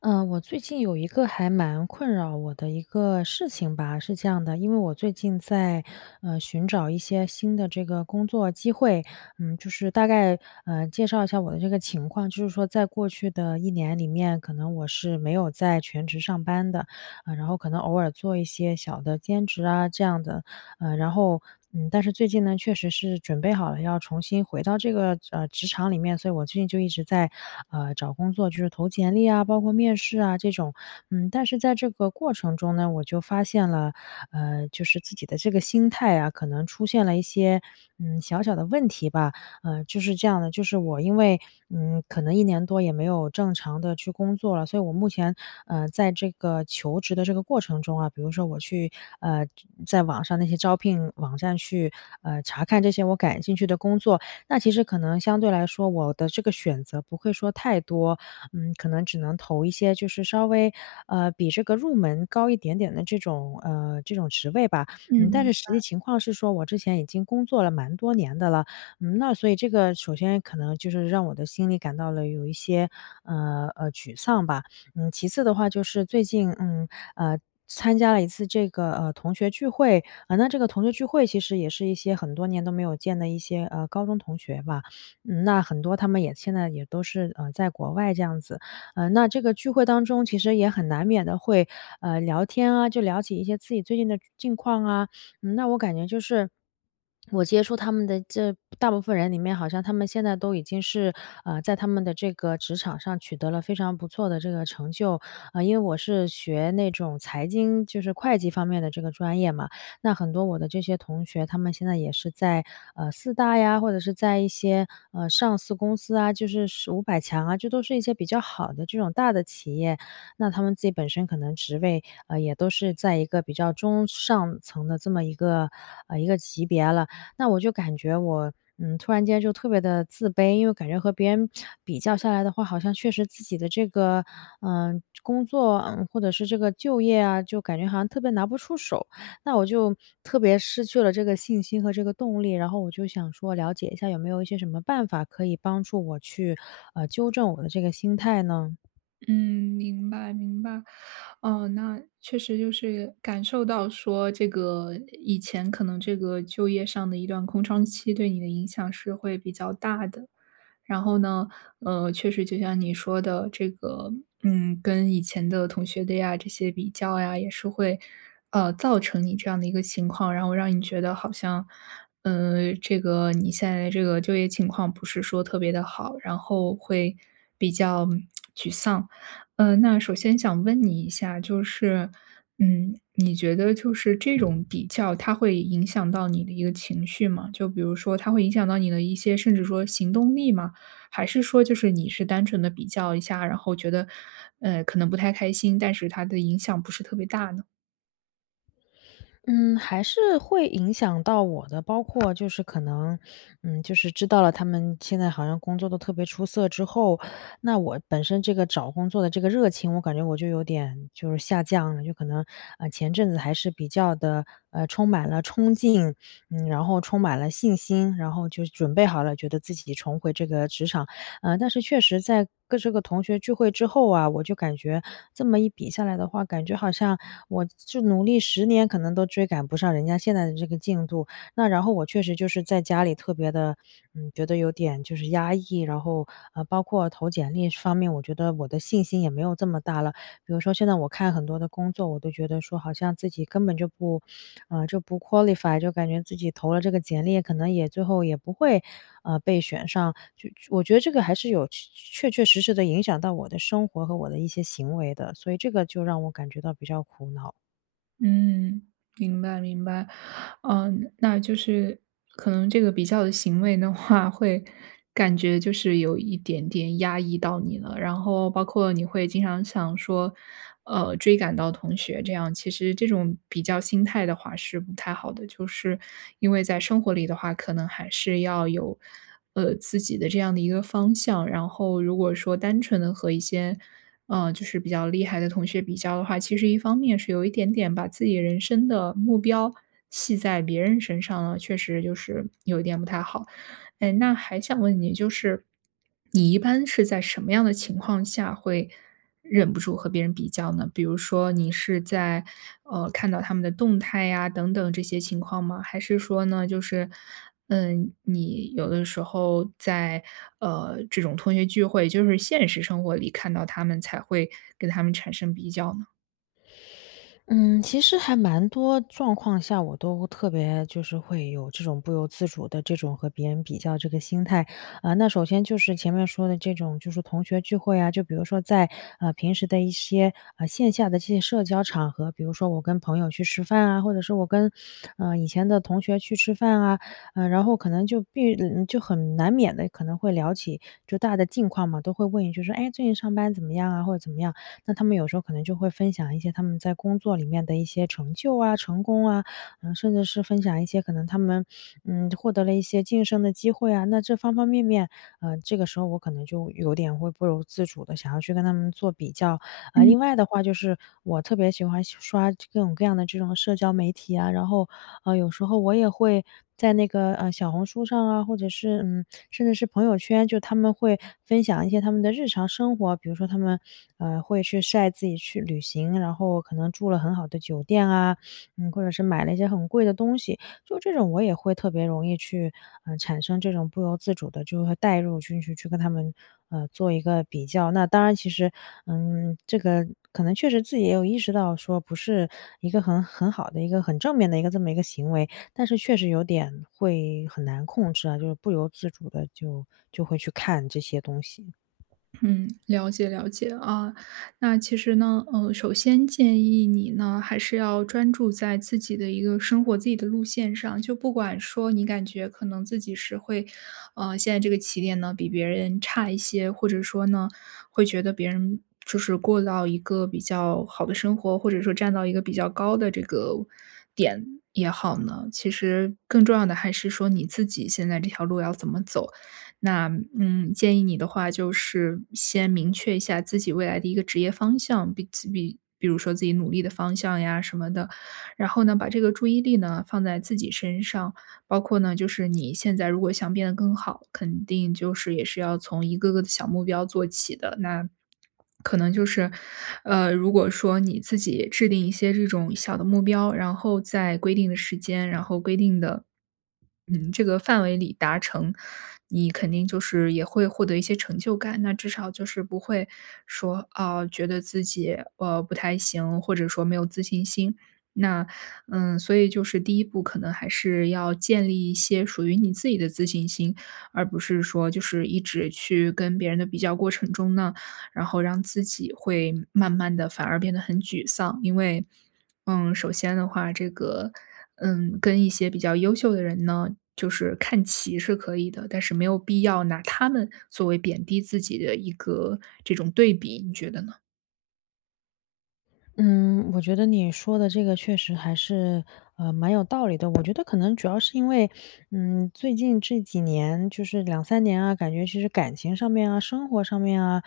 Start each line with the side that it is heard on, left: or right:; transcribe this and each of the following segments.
left: 我最近有一个还蛮困扰我的一个事情吧，是这样的，因为我最近在，寻找一些新的这个工作机会，就是大概，介绍一下我的这个情况，就是说在过去的一年里面，可能我是没有在全职上班的，啊，然后可能偶尔做一些小的兼职啊，这样的，呃，然后，但是最近呢，确实是准备好了要重新回到这个，职场里面，所以我最近就一直在，找工作，就是投简历啊，包括面试啊这种。但是在这个过程中呢，我就发现了，就是自己的这个心态啊，可能出现了一些小小的问题吧。就是这样的，就是我因为可能一年多也没有正常的去工作了，所以我目前在这个求职的这个过程中啊，比如说我去，呃，在网上那些招聘网站去，查看这些我感兴趣的工作，那其实可能相对来说我的这个选择不会说太多，可能只能投一些就是稍微比这个入门高一点点的这种，这种职位吧。
right: 嗯，
left: 但
right: 明
left: 是实
right: 白，
left: 际情况是说我之前已经工作了蛮多年的了，那所以这个首先可能就是让我的心里感到了有一些，沮丧吧。其次的话就是最近，呃，参加了一次这个，同学聚会，啊，那这个同学聚会其实也是一些很多年都没有见的一些，高中同学吧。那很多他们也现在也都是，在国外这样子。那这个聚会当中其实也很难免的会，聊天啊，就聊起一些自己最近的近况啊。那我感觉就是我接触他们的这大部分人里面，好像他们现在都已经是，在他们的这个职场上取得了非常不错的这个成就。因为我是学那种财经，就是会计方面的这个专业嘛，那很多我的这些同学，他们现在也是在，四大呀，或者是在一些，上市公司啊，就是是五百强啊，这都是一些比较好的这种大的企业。那他们自己本身可能职位，也都是在一个比较中上层的这么一个，一个级别了。那我就感觉我，突然间就特别的自卑，因为感觉和别人比较下来的话，好像确实自己的这个，工作，或者是这个就业啊，就感觉好像特别拿不出手。那我就特别失去了这个信心和这个动力，然后我就想说了解一下有没有一些什么办法可以帮助我去，纠正我的这个心态呢？
right: 嗯，明白，明白。哦，那确实就是感受到说，这个以前可能这个就业上的一段空窗期对你的影响是会比较大的。然后呢，确实就像你说的，这个，嗯，跟以前的同学的呀，这些比较呀，也是会，造成你这样的一个情况，然后让你觉得好像，这个你现在这个就业情况不是说特别的好，然后会比较嗯沮丧。那首先想问你一下，就是，嗯，你觉得就是这种比较，它会影响到你的一个情绪吗？就比如说，它会影响到你的一些，甚至说行动力吗？还是说就是你是单纯的比较一下，然后觉得，可能不太开心，但是它的影响不是特别大呢？
left: 嗯，还是会影响到我的，包括就是可能，就是知道了他们现在好像工作都特别出色之后，那我本身这个找工作的这个热情，我感觉我就有点就是下降了，就可能前阵子还是比较的充满了冲劲，然后充满了信心，然后就准备好了，觉得自己重回这个职场，但是确实在跟这个同学聚会之后啊，我就感觉这么一比下来的话，感觉好像我就努力十年可能都追赶不上人家现在的这个进度。那然后我确实就是在家里特别的，觉得有点就是压抑，然后，包括投简历方面，我觉得我的信心也没有这么大了。比如说现在我看很多的工作，我都觉得说好像自己根本就不啊，就不 qualify，就感觉自己投了这个简历，可能也最后也不会，被选上。就我觉得这个还是有确确实实的影响到我的生活和我的一些行为的，所以这个就让我感觉到比较苦恼。
right: 嗯，明白明白。嗯，那就是可能这个比较的行为的话，会感觉就是有一点点压抑到你了，然后包括你会经常想说，追赶到同学这样，其实这种比较心态的话是不太好的，就是因为在生活里的话，可能还是要有，自己的这样的一个方向，然后如果说单纯的和一些就是比较厉害的同学比较的话，其实一方面是有一点点把自己人生的目标系在别人身上了，确实就是有一点不太好。哎，那还想问你，就是你一般是在什么样的情况下会忍不住和别人比较呢？比如说你是在看到他们的动态呀等等这些情况吗？还是说呢，就是嗯，你有的时候在这种同学聚会，就是现实生活里看到他们才会跟他们产生比较呢？
left: 嗯，其实还蛮多状况下，我都特别就是会有这种不由自主的这种和别人比较这个心态。啊、那首先就是前面说的这种，就是同学聚会啊，就比如说在平时的一些线下的这些社交场合，比如说我跟朋友去吃饭啊，或者是我跟以前的同学去吃饭啊，然后可能就就很难免的可能会聊起就大的近况嘛，都会问一句说，哎，最近上班怎么样啊，或者怎么样。那他们有时候可能就会分享一些他们在工作里面的一些成就啊、成功啊，甚至是分享一些可能他们，获得了一些晋升的机会啊。那这方方面面，这个时候我可能就有点会不由自主的想要去跟他们做比较。
right: 嗯。
left: 另外的话就是我特别喜欢刷各种各样的这种社交媒体啊，然后啊，有时候我也会在那个，小红书上啊，或者是，甚至是朋友圈，就他们会分享一些他们的日常生活。比如说他们，会去晒自己去旅行，然后可能住了很好的酒店啊，或者是买了一些很贵的东西。就这种我也会特别容易去，产生这种不由自主的，就会带入进去，去跟他们，做一个比较。那当然其实，这个可能确实自己也有意识到说不是一个很好的一个很正面的一个这么一个行为，但是确实有点会很难控制啊，就是不由自主的就会去看这些东西。
right: 嗯，了解了解啊。那其实呢，首先建议你呢，还是要专注在自己的一个生活、自己的路线上。就不管说你感觉可能自己是会，现在这个起点呢比别人差一些，或者说呢，会觉得别人就是过到一个比较好的生活，或者说站到一个比较高的这个点也好呢，其实更重要的还是说你自己现在这条路要怎么走。那嗯，建议你的话就是先明确一下自己未来的一个职业方向，比如说自己努力的方向呀什么的，然后呢，把这个注意力呢放在自己身上。包括呢，就是你现在如果想变得更好，肯定就是也是要从一个个的小目标做起的。那可能就是，如果说你自己制定一些这种小的目标，然后在规定的时间，然后规定的，嗯，这个范围里达成，你肯定就是也会获得一些成就感。那至少就是不会说啊、觉得自己不太行，或者说没有自信心。那，嗯，所以就是第一步可能还是要建立一些属于你自己的自信心，而不是说就是一直去跟别人的比较过程中呢，然后让自己会慢慢的反而变得很沮丧。因为，嗯，首先的话，这个，嗯，跟一些比较优秀的人呢，就是看齐是可以的，但是没有必要拿他们作为贬低自己的一个这种对比，你觉得呢？
left: 嗯，我觉得你说的这个确实还是，蛮有道理的。我觉得可能主要是因为，最近这几年就是两三年啊，感觉其实感情上面啊、生活上面啊，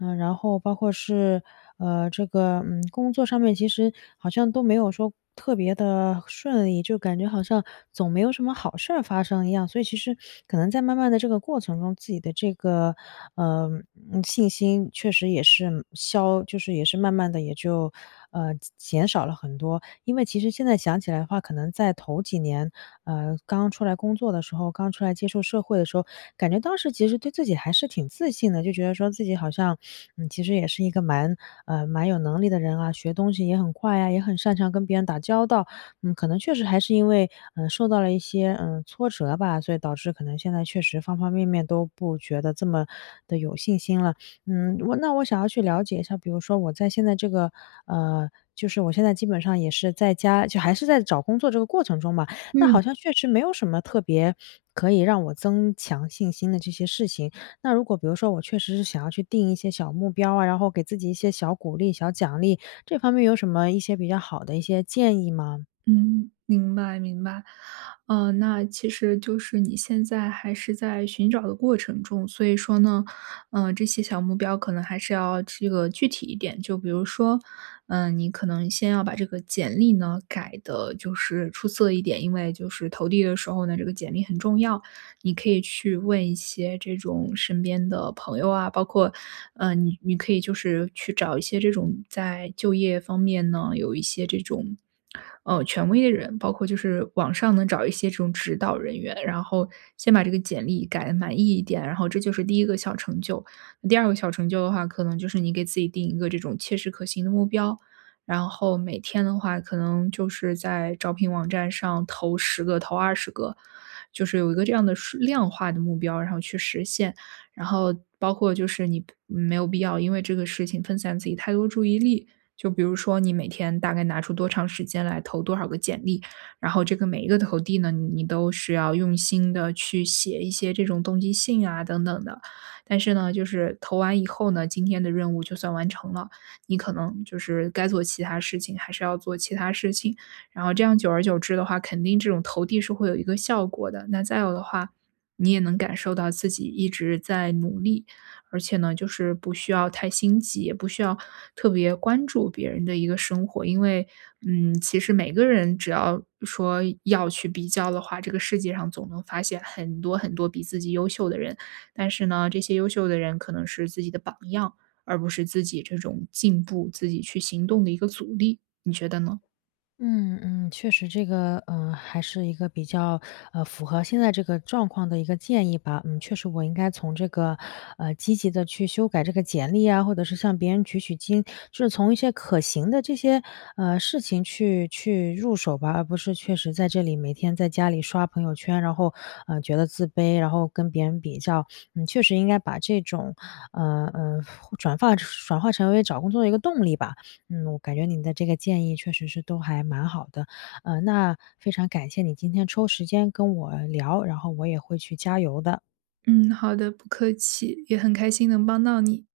left: 然后包括是，这个工作上面，其实好像都没有说特别的顺利，就感觉好像总没有什么好事儿发生一样。所以其实可能在慢慢的这个过程中，自己的这个，呃，信心确实也是消，就是也是慢慢的也就。减少了很多。因为其实现在想起来的话，可能在头几年，刚出来工作的时候，刚出来接触社会的时候，感觉当时其实对自己还是挺自信的，就觉得说自己好像，其实也是一个蛮有能力的人啊，学东西也很快呀，也很擅长跟别人打交道。可能确实还是因为，受到了一些，挫折吧，所以导致可能现在确实方方面面都不觉得这么的有信心了。那我想要去了解一下，比如说我在现在这个，呃，就是我现在基本上也是在家，就还是在找工作这个过程中嘛，那
right: 嗯。
left: 好像确实没有什么特别可以让我增强信心的这些事情。那如果比如说我确实是想要去定一些小目标啊，然后给自己一些小鼓励、小奖励，这方面有什么一些比较好的一些建议吗？
right: 嗯，明白明白。那其实就是你现在还是在寻找的过程中，所以说呢，这些小目标可能还是要这个具体一点。就比如说，嗯、你可能先要把这个简历呢改的，就是出色一点，因为就是投递的时候呢，这个简历很重要。你可以去问一些这种身边的朋友啊，包括，嗯，你可以就是去找一些这种在就业方面呢有一些这种权威的人，包括就是网上能找一些这种指导人员，然后先把这个简历改得满意一点，然后这就是第1个小成就。第2个小成就的话，可能就是你给自己定一个这种切实可行的目标，然后每天的话，可能就是在招聘网站上投10个、投20个，就是有一个这样的数量化的目标，然后去实现。然后包括就是你没有必要因为这个事情分散自己太多注意力，就比如说你每天大概拿出多长时间来投多少个简历，然后这个每一个投递呢，你都是要用心的去写一些这种动机信啊等等的。但是呢，就是投完以后呢，今天的任务就算完成了，你可能就是该做其他事情，还是要做其他事情。然后这样久而久之的话，肯定这种投递是会有一个效果的。那再有的话，你也能感受到自己一直在努力。而且呢，就是不需要太心急，也不需要特别关注别人的一个生活。因为，嗯，其实每个人只要说要去比较的话，这个世界上总能发现很多很多比自己优秀的人。但是呢，这些优秀的人可能是自己的榜样，而不是自己这种进步、自己去行动的一个阻力。你觉得呢？
left: 嗯嗯，确实这个还是一个比较，符合现在这个状况的一个建议吧。嗯，确实我应该从这个，积极的去修改这个简历啊，或者是向别人取取经，就是从一些可行的这些，事情去入手吧，而不是确实在这里每天在家里刷朋友圈，然后，觉得自卑，然后跟别人比较。确实应该把这种，呃，呃，转化成为找工作的一个动力吧。我感觉你的这个建议确实是都还蛮好的，那非常感谢你今天抽时间跟我聊，然后我也会去加油的。
right: 嗯，好的，不客气，也很开心能帮到你。